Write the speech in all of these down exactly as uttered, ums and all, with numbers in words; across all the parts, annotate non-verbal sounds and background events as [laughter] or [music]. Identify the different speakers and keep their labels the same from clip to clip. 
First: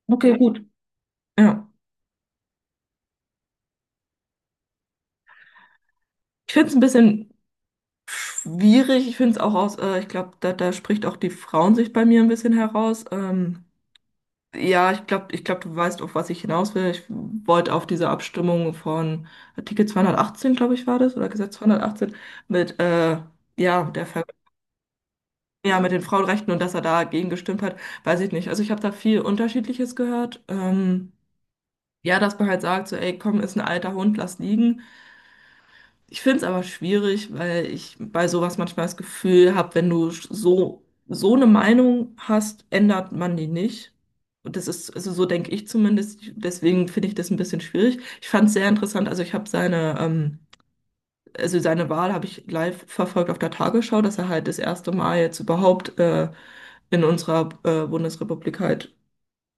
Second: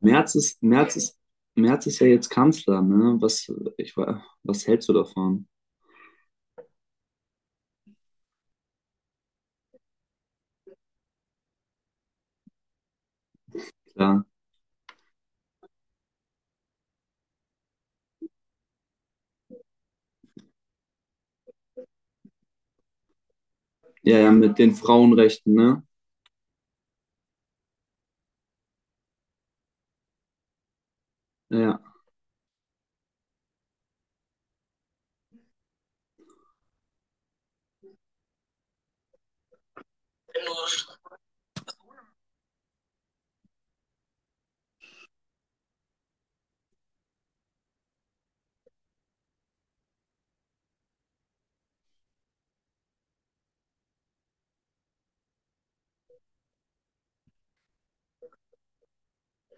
Speaker 1: Merz
Speaker 2: Okay, gut.
Speaker 1: ist, Merz ist,
Speaker 2: Ja.
Speaker 1: Merz ist ja jetzt Kanzler, ne? Was, ich, wa- was hältst du davon?
Speaker 2: Ich finde es ein bisschen schwierig. Ich finde es auch aus, äh, ich glaube, da, da spricht auch die Frauensicht bei mir ein bisschen heraus. Ähm,
Speaker 1: Klar.
Speaker 2: ja, ich glaube, ich glaub, du weißt, auf was ich hinaus will. Ich wollte auf diese Abstimmung von Artikel zweihundertachtzehn, glaube ich, war das, oder Gesetz zweihundertachtzehn mit, äh, ja, der
Speaker 1: Ja,
Speaker 2: Ver
Speaker 1: ja, mit den Frauenrechten,
Speaker 2: ja,
Speaker 1: ne?
Speaker 2: mit den Frauenrechten und dass er dagegen gestimmt hat, weiß ich nicht. Also ich habe da viel Unterschiedliches gehört. Ähm,
Speaker 1: Ja.
Speaker 2: ja, dass man halt sagt, so, ey, komm, ist ein alter Hund, lass liegen. Ich finde es aber schwierig, weil ich bei sowas manchmal das Gefühl habe, wenn du so, so eine Meinung hast, ändert man die nicht. Und das ist, also so denke ich zumindest, deswegen finde ich das ein bisschen schwierig. Ich fand es sehr interessant, also ich habe seine, ähm, also seine Wahl habe ich live verfolgt auf der Tagesschau, dass er halt das erste Mal jetzt überhaupt äh, in unserer äh, Bundesrepublik halt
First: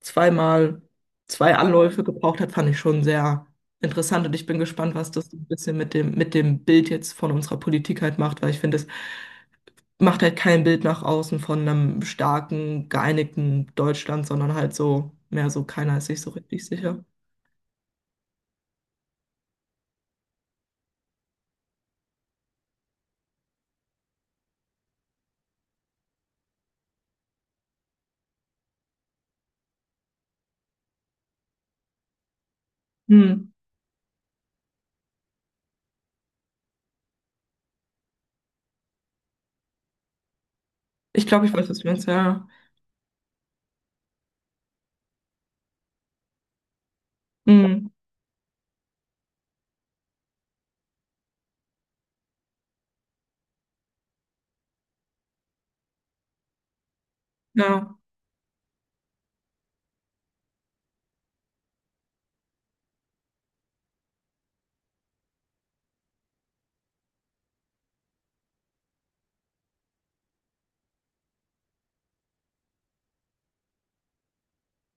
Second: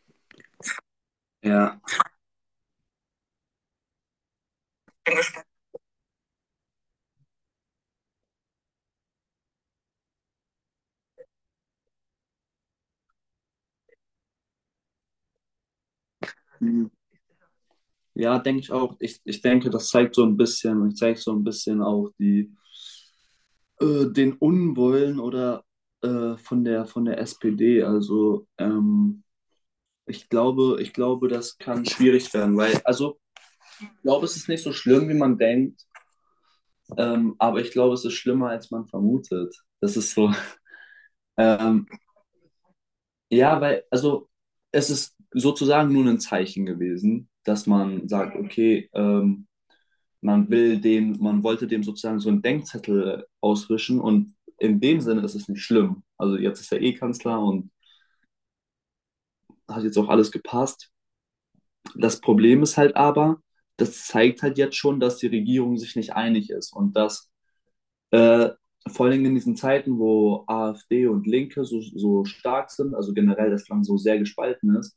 Speaker 2: zweimal zwei
Speaker 1: Ja.
Speaker 2: Anläufe gebraucht hat, fand ich schon sehr interessant. Und ich bin gespannt, was das so ein bisschen mit dem, mit dem Bild jetzt von unserer Politik halt macht, weil ich finde, es macht halt kein Bild nach außen von einem starken, geeinigten Deutschland, sondern halt so, mehr so, keiner ist sich so richtig
Speaker 1: Hm.
Speaker 2: sicher.
Speaker 1: Ja, denke ich auch. Ich, ich denke, das zeigt so ein bisschen und zeigt so ein bisschen auch die, äh, den Unwollen oder äh, von der von der S P D. Also ähm, ich glaube, ich glaube, das kann schwierig werden, weil, also
Speaker 2: Hm.
Speaker 1: ich glaube, es ist nicht so schlimm, wie man denkt, ähm, aber ich glaube, es ist schlimmer, als man vermutet. Das ist so. [laughs]
Speaker 2: Ich glaube, ich weiß, was
Speaker 1: Ähm,
Speaker 2: du meinst, ja.
Speaker 1: Ja, weil, also es ist sozusagen nur ein Zeichen gewesen, dass
Speaker 2: Hm.
Speaker 1: man sagt, okay, ähm, man will dem, man wollte dem sozusagen so einen Denkzettel auswischen, und in dem Sinne ist es nicht schlimm. Also jetzt ist er eh Kanzler und
Speaker 2: Ja.
Speaker 1: hat jetzt auch alles gepasst. Das Problem ist halt aber, das zeigt halt jetzt schon, dass die Regierung sich nicht einig ist und dass äh, vor allem in diesen Zeiten, wo A F D und Linke so, so stark sind, also generell das Land so sehr gespalten ist,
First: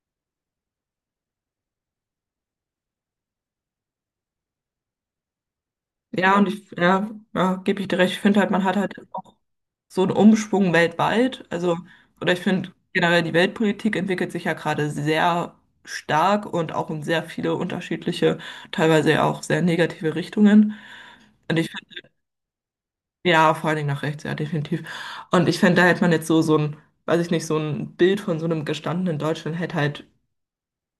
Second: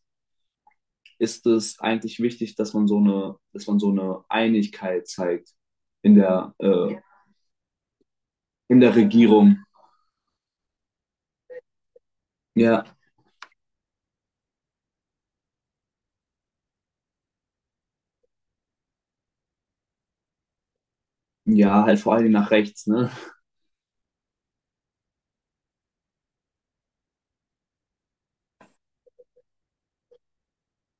Speaker 1: ist es eigentlich wichtig, dass man so eine, dass man so eine Einigkeit zeigt in
Speaker 2: Ja, und
Speaker 1: der,
Speaker 2: ich,
Speaker 1: äh,
Speaker 2: ja, ja, gebe ich dir recht. Ich finde halt, man hat
Speaker 1: in
Speaker 2: halt
Speaker 1: der
Speaker 2: auch
Speaker 1: Regierung.
Speaker 2: so ein Umschwung weltweit. Also, oder ich finde
Speaker 1: Ja,
Speaker 2: generell die Weltpolitik entwickelt sich ja gerade sehr stark und auch in sehr viele unterschiedliche, teilweise ja auch sehr negative Richtungen. Und ich
Speaker 1: ja, halt
Speaker 2: finde,
Speaker 1: vor allem nach rechts, ne?
Speaker 2: ja, vor allen Dingen nach rechts, ja, definitiv. Und ich finde, da hätte man jetzt so, so ein, weiß ich nicht, so ein Bild von so einem gestandenen Deutschland hätte halt,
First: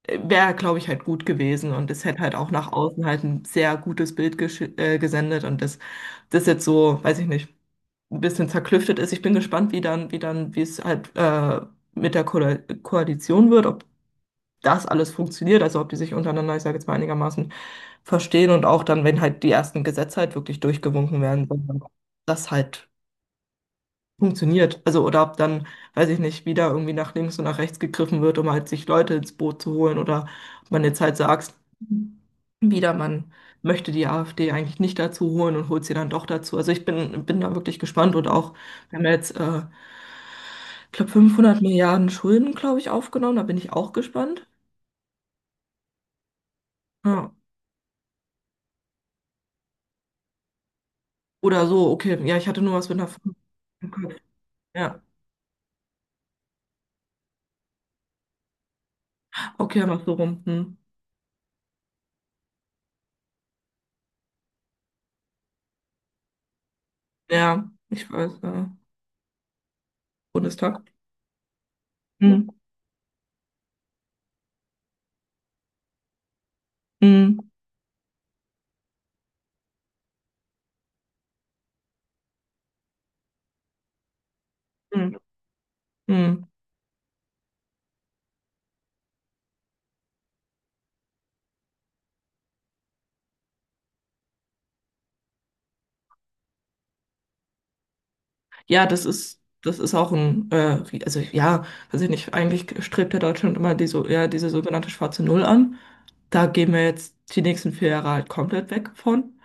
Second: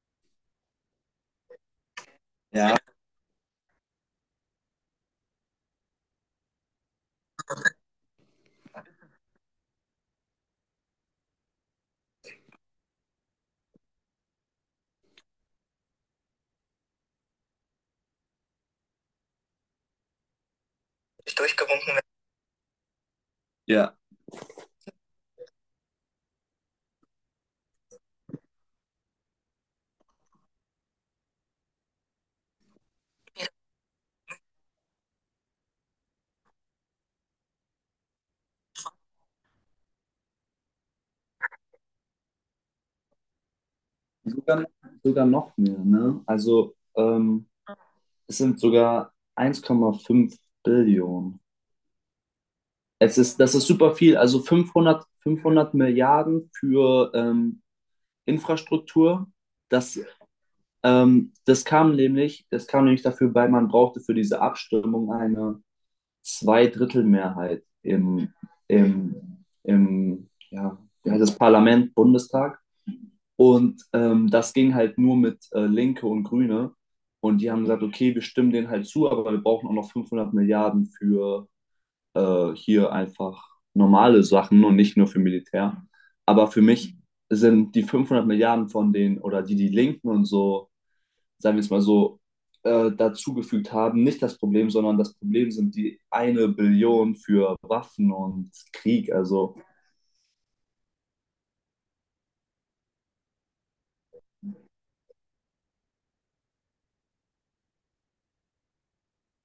Speaker 2: wäre, glaube ich, halt gut gewesen. Und es hätte halt auch nach
Speaker 1: Ja,
Speaker 2: außen halt ein sehr gutes Bild gesch- äh, gesendet. Und das, das jetzt so, weiß ich nicht, ein bisschen zerklüftet ist. Ich bin gespannt, wie dann, wie dann, wie es halt äh, mit der Ko Koalition wird, ob das alles funktioniert, also ob die sich untereinander, ich sage jetzt mal, einigermaßen verstehen und auch dann, wenn halt die ersten Gesetze halt wirklich durchgewunken werden,
Speaker 1: durchgewunken werden.
Speaker 2: dass halt
Speaker 1: Ja.
Speaker 2: funktioniert. Also, oder ob dann, weiß ich nicht, wieder irgendwie nach links und nach rechts gegriffen wird, um halt sich Leute ins Boot zu holen, oder ob man jetzt halt sagt, wieder, man möchte die AfD eigentlich nicht dazu holen und holt sie dann doch dazu. Also ich bin, bin da wirklich gespannt und auch, wir haben ja jetzt, äh, ich glaube, fünfhundert Milliarden Schulden, glaube ich, aufgenommen, da bin ich auch gespannt.
Speaker 1: Sogar, sogar noch mehr, ne? Also
Speaker 2: Ja.
Speaker 1: ähm, es sind sogar eins Komma fünf Billionen.
Speaker 2: Oder so, okay, ja, ich hatte nur was mit einer
Speaker 1: Es
Speaker 2: fünf
Speaker 1: ist, das ist
Speaker 2: im
Speaker 1: super
Speaker 2: Kopf.
Speaker 1: viel. Also
Speaker 2: Ja,
Speaker 1: fünfhundert fünfhundert Milliarden für ähm, Infrastruktur.
Speaker 2: okay,
Speaker 1: Das
Speaker 2: mach so rum. Hm.
Speaker 1: Ähm, das kam nämlich, das kam nämlich dafür, weil man brauchte für diese Abstimmung eine Zweidrittelmehrheit
Speaker 2: Ja, ich
Speaker 1: im,
Speaker 2: weiß, äh,
Speaker 1: im, im ja,
Speaker 2: Bundestag.
Speaker 1: wie heißt das Parlament,
Speaker 2: Hm.
Speaker 1: Bundestag. Und ähm, das ging halt nur mit äh, Linke und Grüne.
Speaker 2: Hm.
Speaker 1: Und die haben gesagt, okay, wir stimmen denen halt zu, aber wir brauchen auch noch fünfhundert Milliarden für äh, hier einfach normale Sachen und nicht nur
Speaker 2: Hm,
Speaker 1: für Militär.
Speaker 2: hm.
Speaker 1: Aber für mich sind die fünfhundert Milliarden von denen oder die die Linken und so, sagen wir es mal so, äh, dazugefügt haben, nicht das Problem, sondern das Problem sind die eine Billion für Waffen und
Speaker 2: Ja, das
Speaker 1: Krieg.
Speaker 2: ist,
Speaker 1: Also,
Speaker 2: das ist auch ein, äh, wie- also ja, weiß ich nicht, eigentlich strebt ja Deutschland immer die, so, ja, diese sogenannte schwarze Null an. Da gehen wir jetzt die nächsten vier Jahre halt komplett weg von.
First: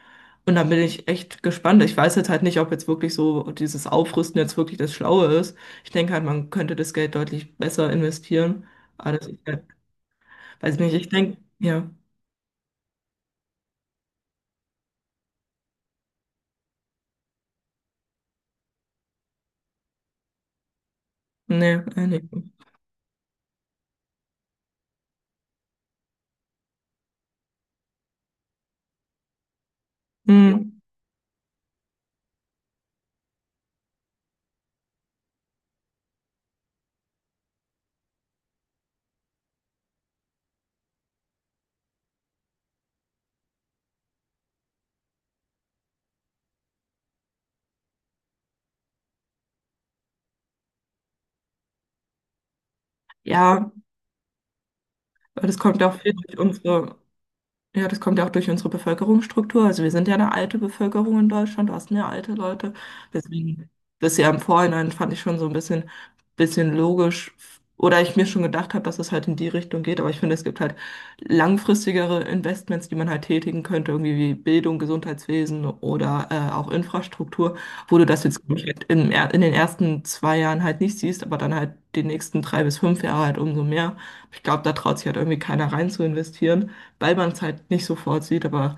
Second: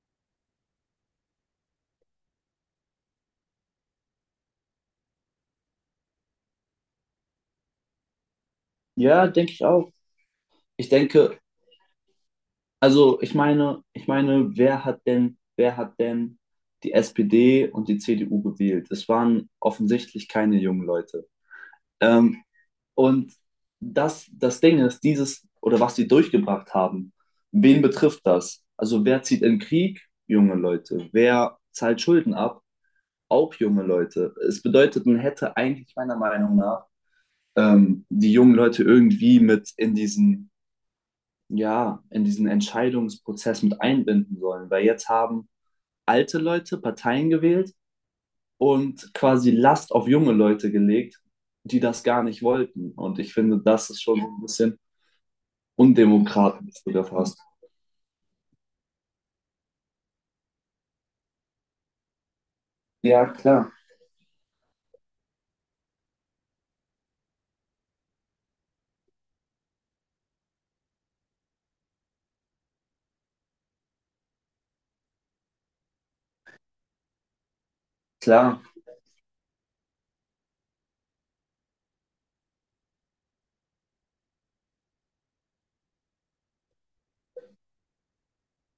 Speaker 2: Und da bin ich echt gespannt. Ich weiß jetzt halt nicht, ob jetzt wirklich so dieses Aufrüsten jetzt wirklich das Schlaue ist. Ich denke halt, man könnte das Geld deutlich besser investieren. Aber das
Speaker 1: ja,
Speaker 2: ist
Speaker 1: denke ich
Speaker 2: halt,
Speaker 1: auch.
Speaker 2: weiß ich
Speaker 1: Ich
Speaker 2: nicht, ich denke,
Speaker 1: denke,
Speaker 2: ja,
Speaker 1: also ich meine, ich meine, wer hat denn, wer hat denn die S P D und die C D U gewählt? Es waren offensichtlich keine jungen Leute.
Speaker 2: nee, äh, nicht.
Speaker 1: Ähm, und das, das Ding ist, dieses oder was sie durchgebracht haben, wen betrifft das? Also wer zieht in Krieg junge
Speaker 2: Hm.
Speaker 1: Leute? Wer zahlt Schulden ab? Auch junge Leute. Es bedeutet, man hätte eigentlich meiner Meinung nach ähm, die jungen Leute irgendwie mit in diesen, ja, in diesen Entscheidungsprozess mit einbinden sollen. Weil jetzt haben alte Leute Parteien gewählt und quasi Last auf junge Leute gelegt, die das gar nicht wollten. Und ich finde,
Speaker 2: Ja,
Speaker 1: das ist schon ein bisschen
Speaker 2: aber das kommt ja auch viel durch
Speaker 1: undemokratisch,
Speaker 2: unsere.
Speaker 1: sogar fast.
Speaker 2: Ja, das kommt ja auch durch unsere Bevölkerungsstruktur. Also wir sind ja eine alte Bevölkerung in Deutschland, du hast mehr alte Leute.
Speaker 1: Ja,
Speaker 2: Deswegen,
Speaker 1: klar,
Speaker 2: das ja im Vorhinein fand ich schon so ein bisschen, bisschen logisch. Oder ich mir schon gedacht habe, dass es halt in die Richtung geht. Aber ich finde, es gibt halt langfristigere Investments, die man halt tätigen könnte, irgendwie wie Bildung, Gesundheitswesen oder äh, auch Infrastruktur, wo du das jetzt, glaub
Speaker 1: klar.
Speaker 2: ich, halt im, er- in den ersten zwei Jahren halt nicht siehst, aber dann halt die nächsten drei bis fünf Jahre halt umso mehr. Ich glaube, da traut sich halt irgendwie keiner rein zu investieren, weil man es halt nicht sofort sieht. Aber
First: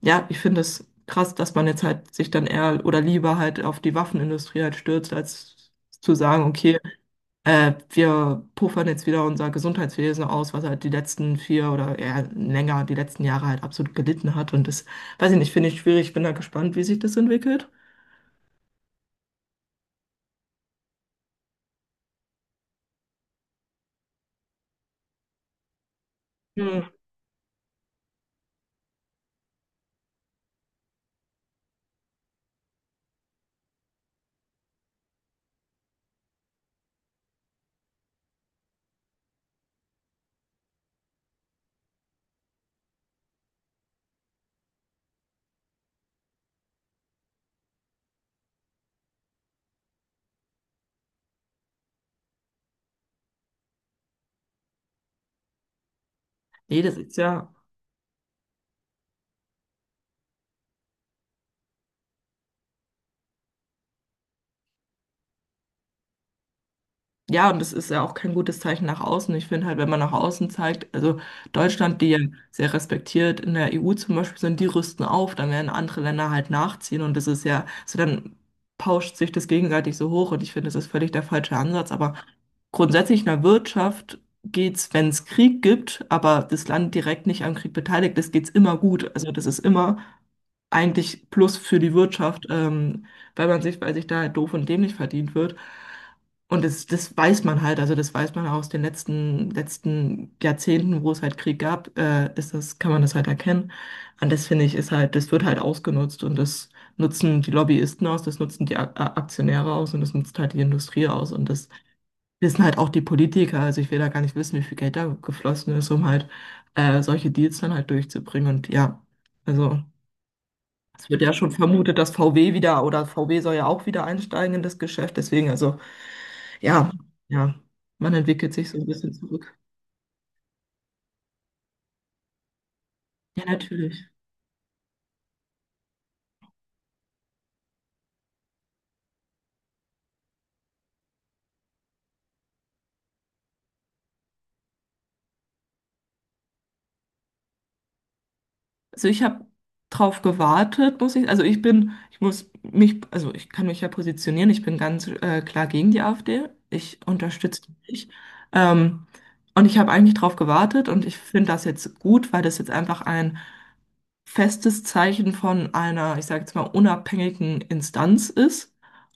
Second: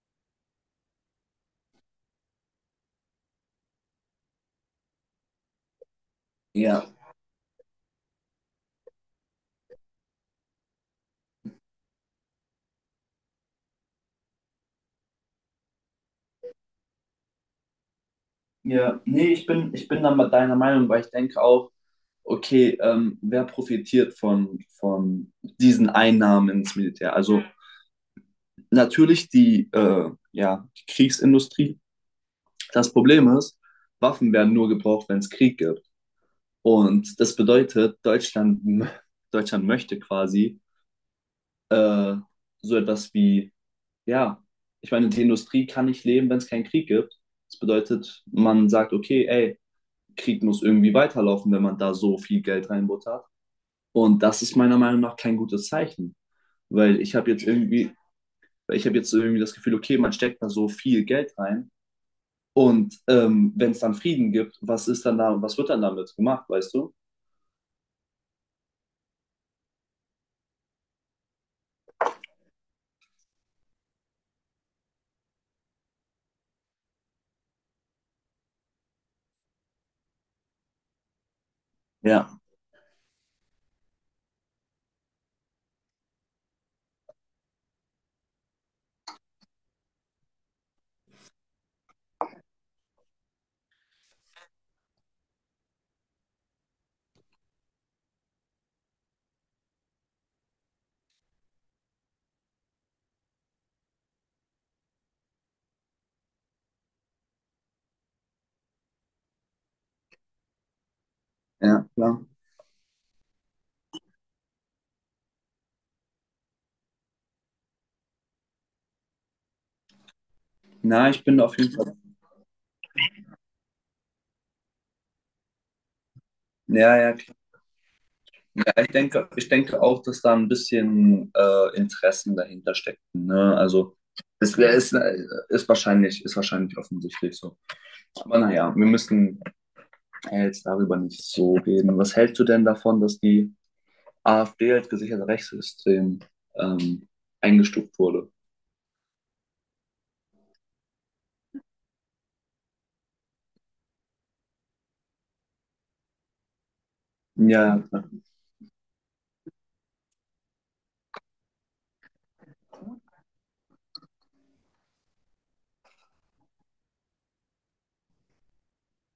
Speaker 2: ja, ich finde es krass, dass man jetzt halt sich dann eher oder lieber halt auf die Waffenindustrie halt stürzt, als zu sagen, okay,
Speaker 1: Ja.
Speaker 2: äh, wir puffern jetzt wieder unser Gesundheitswesen aus, was halt die letzten vier oder eher länger, die letzten Jahre halt absolut gelitten hat. Und das, weiß ich nicht, finde ich schwierig. Ich bin da gespannt, wie sich das entwickelt.
Speaker 1: Ja, nee, ich bin, ich bin da mal deiner Meinung, weil ich denke auch, okay, ähm, wer profitiert von, von diesen Einnahmen ins
Speaker 2: Hm.
Speaker 1: Militär? Also natürlich die, äh, ja, die Kriegsindustrie. Das Problem ist, Waffen werden nur gebraucht, wenn es Krieg gibt. Und das bedeutet, Deutschland, [laughs] Deutschland möchte quasi äh, so etwas wie, ja, ich meine, die Industrie kann nicht leben, wenn es keinen Krieg gibt. Das bedeutet, man sagt, okay, ey, Krieg muss irgendwie weiterlaufen, wenn man da so viel Geld reinbuttert. Und das ist meiner Meinung nach kein gutes Zeichen,
Speaker 2: Nee, das
Speaker 1: weil ich
Speaker 2: ist
Speaker 1: habe jetzt
Speaker 2: ja.
Speaker 1: irgendwie, ich habe jetzt irgendwie das Gefühl, okay, man steckt da so viel Geld rein, und ähm, wenn es dann Frieden gibt, was ist dann da, was wird dann damit gemacht, weißt du?
Speaker 2: Ja, und das ist ja auch kein gutes Zeichen nach außen. Ich finde halt, wenn man nach außen zeigt, also Deutschland, die ja sehr respektiert in der E U zum Beispiel sind, die rüsten auf, dann werden andere Länder halt nachziehen, und das ist ja, so dann pauscht sich das gegenseitig so hoch, und ich finde, das ist völlig der falsche Ansatz. Aber
Speaker 1: Ja.
Speaker 2: grundsätzlich in der Wirtschaft geht's, wenn es Krieg gibt, aber das Land direkt nicht am Krieg beteiligt ist, geht's immer gut. Also das ist immer eigentlich Plus für die Wirtschaft, ähm, weil man sich, weil sich da doof und dämlich verdient wird. Und das, das weiß man halt, also das weiß man aus den letzten, letzten Jahrzehnten, wo es halt Krieg gab, äh, ist das, kann man das halt erkennen. Und das finde ich, ist halt, das wird halt ausgenutzt und das nutzen die Lobbyisten aus, das nutzen die A A- Aktionäre aus und das nutzt halt die Industrie aus und das
Speaker 1: Ja, klar.
Speaker 2: wissen halt auch die Politiker. Also ich will da gar nicht wissen, wie viel Geld da geflossen ist, um halt äh, solche Deals dann halt durchzubringen. Und ja, also. Es
Speaker 1: Na,
Speaker 2: wird
Speaker 1: ich
Speaker 2: ja
Speaker 1: bin
Speaker 2: schon
Speaker 1: auf jeden Fall.
Speaker 2: vermutet, dass V W wieder, oder V W soll ja auch wieder einsteigen in das Geschäft. Deswegen, also ja,
Speaker 1: Ja, ja,
Speaker 2: ja, man entwickelt
Speaker 1: ja,
Speaker 2: sich so ein
Speaker 1: ich
Speaker 2: bisschen
Speaker 1: denke, ich
Speaker 2: zurück.
Speaker 1: denke auch, dass da ein bisschen äh, Interessen dahinter steckten.
Speaker 2: Ja,
Speaker 1: Ne? Also
Speaker 2: natürlich.
Speaker 1: es wär- ist, ist wahrscheinlich, ist wahrscheinlich offensichtlich so. Aber naja, wir müssen, ja, jetzt darüber nicht so reden. Was hältst du denn davon, dass die A F D als gesichertes Rechtssystem ähm, eingestuft wurde?
Speaker 2: Also ich habe drauf gewartet, muss ich. Also ich bin, ich muss mich, also ich kann mich ja positionieren. Ich bin ganz äh, klar gegen die AfD. Ich unterstütze
Speaker 1: Ja,
Speaker 2: die
Speaker 1: ja.
Speaker 2: nicht. Ähm, und ich habe eigentlich drauf gewartet und ich finde das jetzt gut, weil das jetzt einfach ein festes Zeichen von einer, ich sage jetzt mal, unabhängigen Instanz ist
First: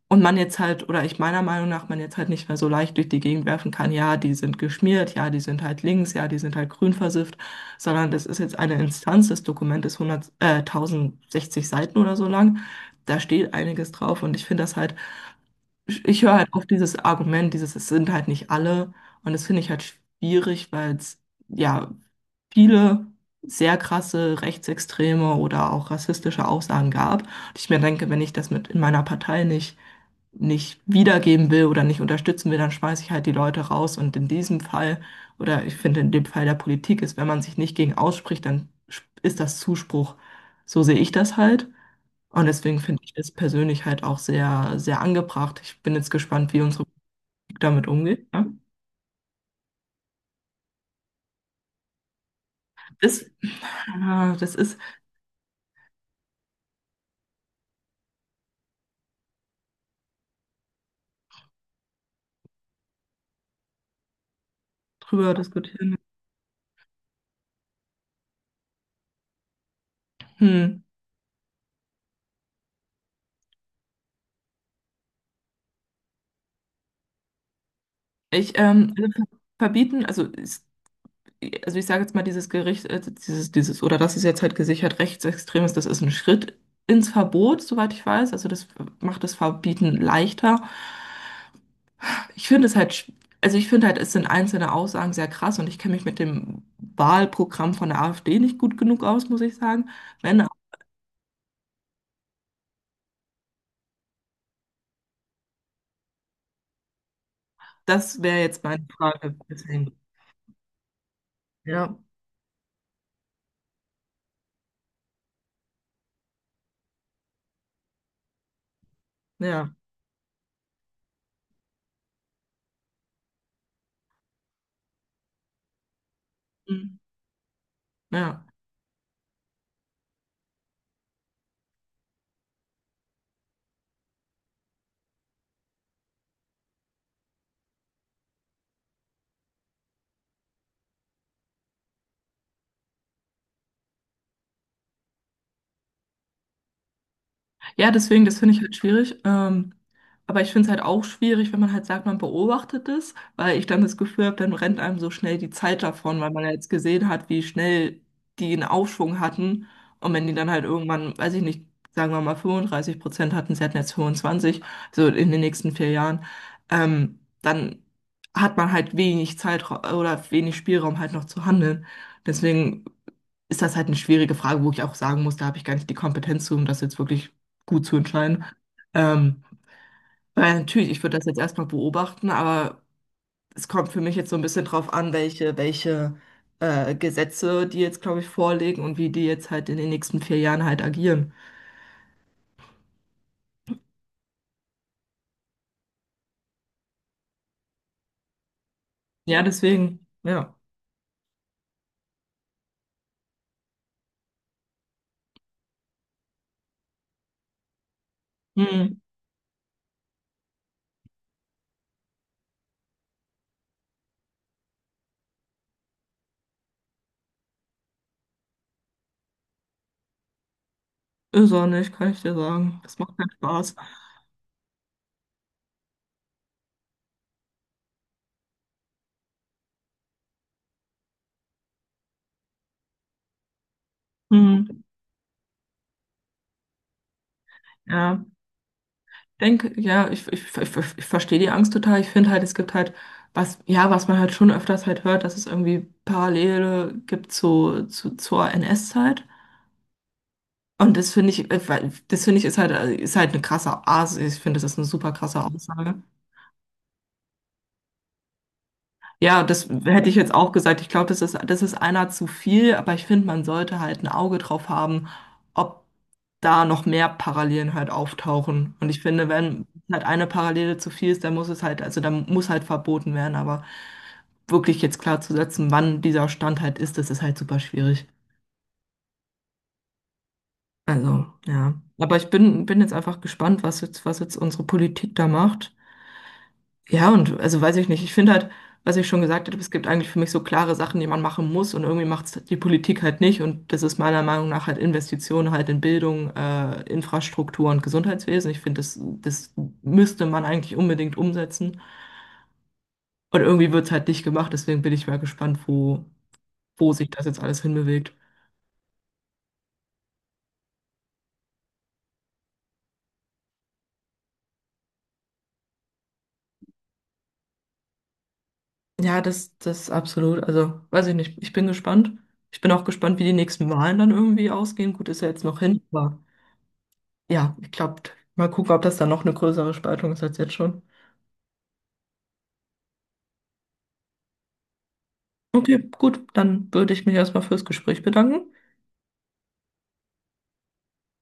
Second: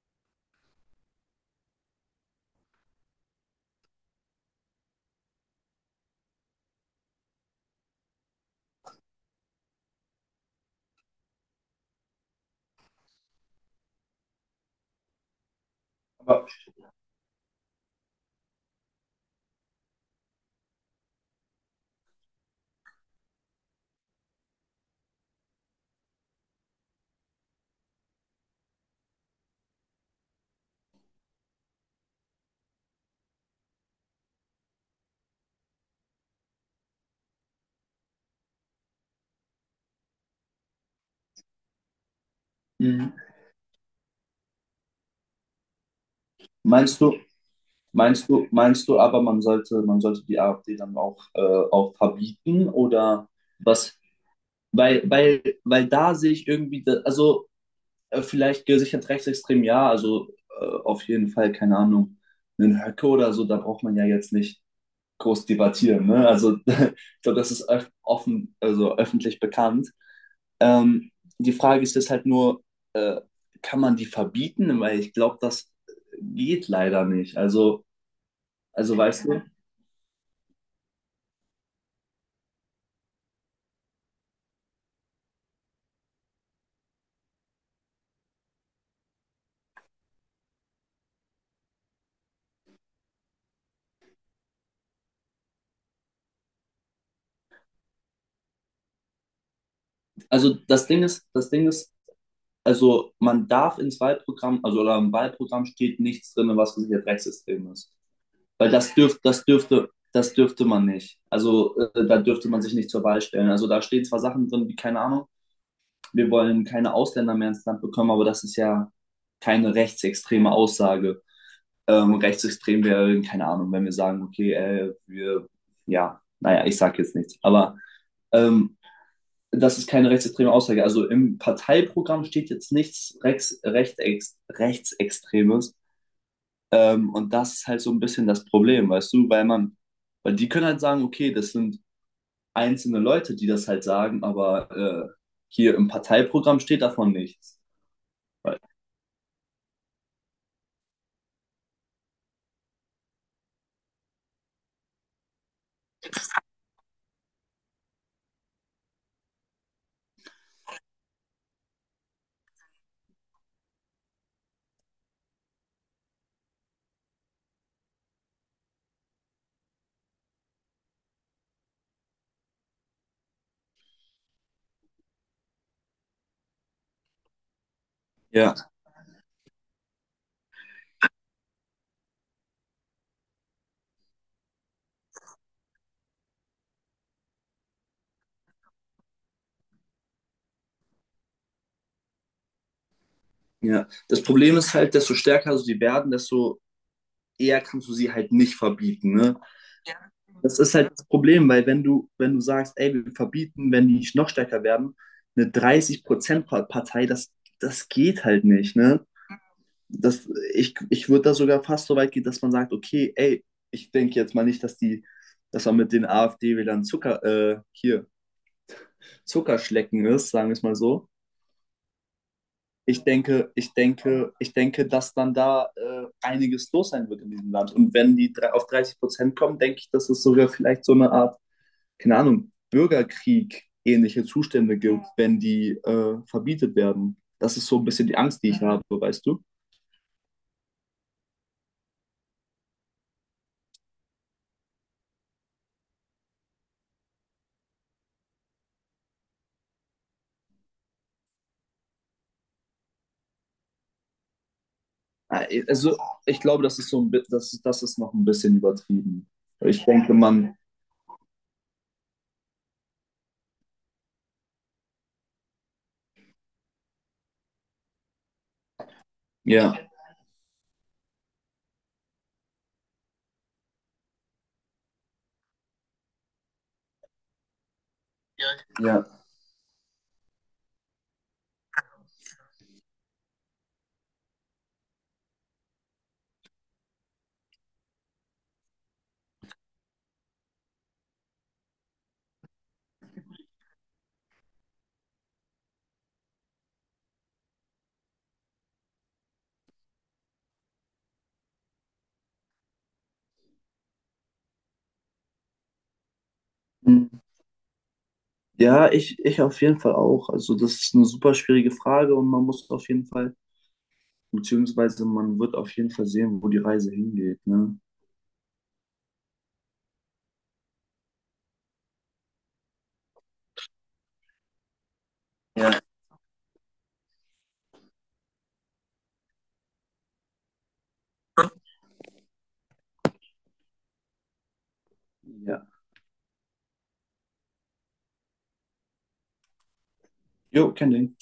Speaker 2: und man jetzt halt, oder ich meiner Meinung nach, man jetzt halt nicht mehr so leicht durch die Gegend werfen kann, ja, die sind geschmiert, ja, die sind halt links, ja, die sind halt grün versifft, sondern das ist jetzt eine Instanz, das Dokument ist hundert, äh, tausendsechzig Seiten oder so lang, da steht einiges drauf und ich finde das halt, ich höre
Speaker 1: aber
Speaker 2: halt oft dieses Argument, dieses, es sind halt nicht alle, und das finde ich halt schwierig, weil es, ja, viele sehr krasse rechtsextreme oder auch rassistische Aussagen gab. Und ich mir denke, wenn ich das mit in meiner Partei nicht, nicht wiedergeben will oder nicht unterstützen will, dann schmeiße ich halt die Leute raus. Und in diesem Fall, oder ich finde in dem Fall der Politik ist, wenn man sich nicht gegen ausspricht, dann sch- ist das Zuspruch. So sehe ich das halt. Und deswegen finde
Speaker 1: mh,
Speaker 2: ich das persönlich halt auch sehr, sehr angebracht. Ich bin jetzt gespannt, wie unsere
Speaker 1: meinst du,
Speaker 2: Politik damit umgeht.
Speaker 1: meinst
Speaker 2: Ja.
Speaker 1: du, meinst du aber, man sollte, man sollte die A F D dann auch, äh, auch verbieten
Speaker 2: Das,
Speaker 1: oder was?
Speaker 2: ah, das ist
Speaker 1: Weil, weil, weil da sehe ich irgendwie, da- also äh, vielleicht gesichert rechtsextrem, ja, also, äh, auf jeden Fall, keine Ahnung, einen Höcke oder so, da braucht man ja jetzt nicht
Speaker 2: drüber
Speaker 1: groß
Speaker 2: diskutieren.
Speaker 1: debattieren. Ne? Also [laughs] ich glaube, das ist öf offen, also öffentlich bekannt.
Speaker 2: Hm.
Speaker 1: Ähm, Die Frage ist jetzt halt nur, äh, kann man die verbieten? Weil ich glaube, das geht leider nicht. Also,
Speaker 2: Ich, ähm,
Speaker 1: also
Speaker 2: also ver-
Speaker 1: weißt du,
Speaker 2: verbieten, also, ist, also ich sage jetzt mal, dieses Gericht, äh, dieses, dieses, oder das ist jetzt halt gesichert rechtsextrem ist, das ist ein Schritt ins Verbot, soweit ich weiß. Also das macht das Verbieten leichter. Ich finde es halt, sch- also ich finde halt, es sind einzelne Aussagen sehr krass und ich kenne mich mit dem Wahlprogramm von der AfD nicht gut genug aus, muss ich sagen. Wenn,
Speaker 1: also das Ding ist, das Ding ist, also man darf ins Wahlprogramm, also oder im Wahlprogramm steht nichts drin, was gesichert rechtsextrem ist.
Speaker 2: das wäre jetzt
Speaker 1: Weil
Speaker 2: meine
Speaker 1: das dürft,
Speaker 2: Frage.
Speaker 1: das dürfte,
Speaker 2: Deswegen.
Speaker 1: das dürfte man nicht. Also
Speaker 2: Ja,
Speaker 1: äh, da dürfte man sich nicht zur Wahl stellen. Also da stehen zwar Sachen drin, wie keine Ahnung, wir wollen keine Ausländer mehr ins Land bekommen, aber das ist ja
Speaker 2: ja,
Speaker 1: keine rechtsextreme Aussage. Ähm, rechtsextrem wäre, keine Ahnung, wenn wir sagen, okay, äh, wir, ja, naja, ich
Speaker 2: hm,
Speaker 1: sage jetzt nichts, aber
Speaker 2: ja.
Speaker 1: ähm, das ist keine rechtsextreme Aussage. Also im Parteiprogramm steht jetzt nichts Rex, Rechtex, rechtsextremes, ähm, und das ist halt so ein bisschen das Problem, weißt du, weil man, weil die können halt sagen, okay, das sind einzelne Leute, die das halt sagen, aber äh, hier im Parteiprogramm steht davon nichts.
Speaker 2: Ja, deswegen, das finde ich halt schwierig. Ähm, aber ich finde es halt auch schwierig, wenn man halt sagt, man beobachtet es, weil ich dann das Gefühl habe, dann rennt einem so schnell die Zeit davon, weil man ja jetzt gesehen hat, wie schnell die einen Aufschwung hatten. Und wenn die dann halt irgendwann, weiß ich nicht, sagen wir mal fünfunddreißig Prozent hatten, sie hatten jetzt fünfundzwanzig, so in den nächsten vier Jahren, ähm, dann hat man halt wenig Zeit oder wenig Spielraum halt noch zu handeln. Deswegen ist das halt eine schwierige Frage, wo ich auch sagen muss, da habe ich gar nicht die Kompetenz zu, um das jetzt wirklich gut zu entscheiden.
Speaker 1: Ja,
Speaker 2: Ähm, weil natürlich, ich würde das jetzt erstmal beobachten, aber es kommt für mich jetzt so ein bisschen drauf an, welche, welche äh, Gesetze die jetzt, glaube ich, vorlegen und wie die jetzt halt in den nächsten vier Jahren halt agieren.
Speaker 1: ja. Das Problem ist halt, desto stärker so die werden, desto eher kannst du sie halt nicht verbieten, ne?
Speaker 2: Ja, deswegen, ja.
Speaker 1: Das ist halt das Problem, weil wenn du, wenn du sagst, ey, wir verbieten, wenn die nicht noch stärker werden, eine dreißig Prozent-Partei, das, das geht halt nicht,
Speaker 2: Hm,
Speaker 1: ne? Das, ich ich würde da sogar fast so weit gehen, dass man sagt, okay, ey, ich denke jetzt mal nicht, dass die, dass man mit den A F D-Wählern Zucker, äh, hier, Zuckerschlecken ist, sagen wir es mal so.
Speaker 2: ist auch nicht, kann ich dir sagen. Das
Speaker 1: ich
Speaker 2: macht keinen
Speaker 1: denke, ich
Speaker 2: Spaß.
Speaker 1: denke, ich denke, dass dann da äh, einiges los sein wird in diesem Land. Und wenn die drei- auf dreißig Prozent kommen, denke ich, dass es sogar vielleicht so eine Art, keine Ahnung, Bürgerkrieg ähnliche
Speaker 2: Hm,
Speaker 1: Zustände gibt, wenn die äh, verbietet werden. Das ist so ein bisschen die
Speaker 2: ja.
Speaker 1: Angst, die ich habe, weißt du?
Speaker 2: Denke, ja, ich, ich, ich, ich verstehe die Angst total. Ich finde halt, es gibt halt was, ja, was man halt schon öfters halt hört, dass es irgendwie Parallele gibt zu, zu, zur N S-Zeit. Und das finde ich, äh, weil- das finde ich, ist halt, äh, ist halt eine krasse Aussage. Ich finde, das ist eine super krasse
Speaker 1: Äh, Also
Speaker 2: Aussage.
Speaker 1: ich glaube, das ist so ein, bi- das ist, das ist noch ein bisschen übertrieben.
Speaker 2: Ja, das
Speaker 1: Ich
Speaker 2: hätte
Speaker 1: denke,
Speaker 2: ich jetzt auch
Speaker 1: man,
Speaker 2: gesagt. Ich glaube, das ist, das ist einer zu viel, aber ich finde, man sollte halt ein Auge drauf haben, ob da noch mehr Parallelen halt auftauchen. Und ich finde, wenn
Speaker 1: ja,
Speaker 2: halt eine Parallele zu viel ist, dann muss es halt, also dann muss halt verboten werden. Aber wirklich jetzt klar zu setzen, wann dieser Stand halt ist, das ist halt super schwierig.
Speaker 1: ja.
Speaker 2: Also, ja. Aber ich bin, bin jetzt einfach gespannt, was jetzt, was jetzt unsere Politik da macht. Ja, und also weiß ich nicht. Ich finde halt, was ich schon gesagt habe, es gibt eigentlich für mich so klare Sachen, die man machen muss und irgendwie macht es die Politik halt nicht. Und das ist meiner Meinung nach halt Investitionen halt in Bildung, äh, Infrastruktur und Gesundheitswesen. Ich finde, das, das müsste man eigentlich unbedingt umsetzen. Und irgendwie wird es halt nicht gemacht, deswegen bin ich mal gespannt, wo, wo sich das jetzt alles hinbewegt.
Speaker 1: Ja, ich, ich auf jeden Fall auch. Also das ist eine super schwierige Frage, und man muss auf jeden Fall. Beziehungsweise, man wird auf jeden Fall sehen, wo die Reise hingeht, ne?
Speaker 2: Ja, das, das absolut. Also, weiß ich nicht. Ich bin gespannt. Ich bin auch gespannt, wie die nächsten Wahlen dann irgendwie ausgehen. Gut, ist ja jetzt noch
Speaker 1: Ja.
Speaker 2: hin, aber. Ja, ich glaube, mal gucken, ob das dann noch eine größere Spaltung ist als jetzt schon.
Speaker 1: Ja.
Speaker 2: Okay, gut, dann würde ich mich erstmal fürs Gespräch bedanken.
Speaker 1: Jo, kenn den.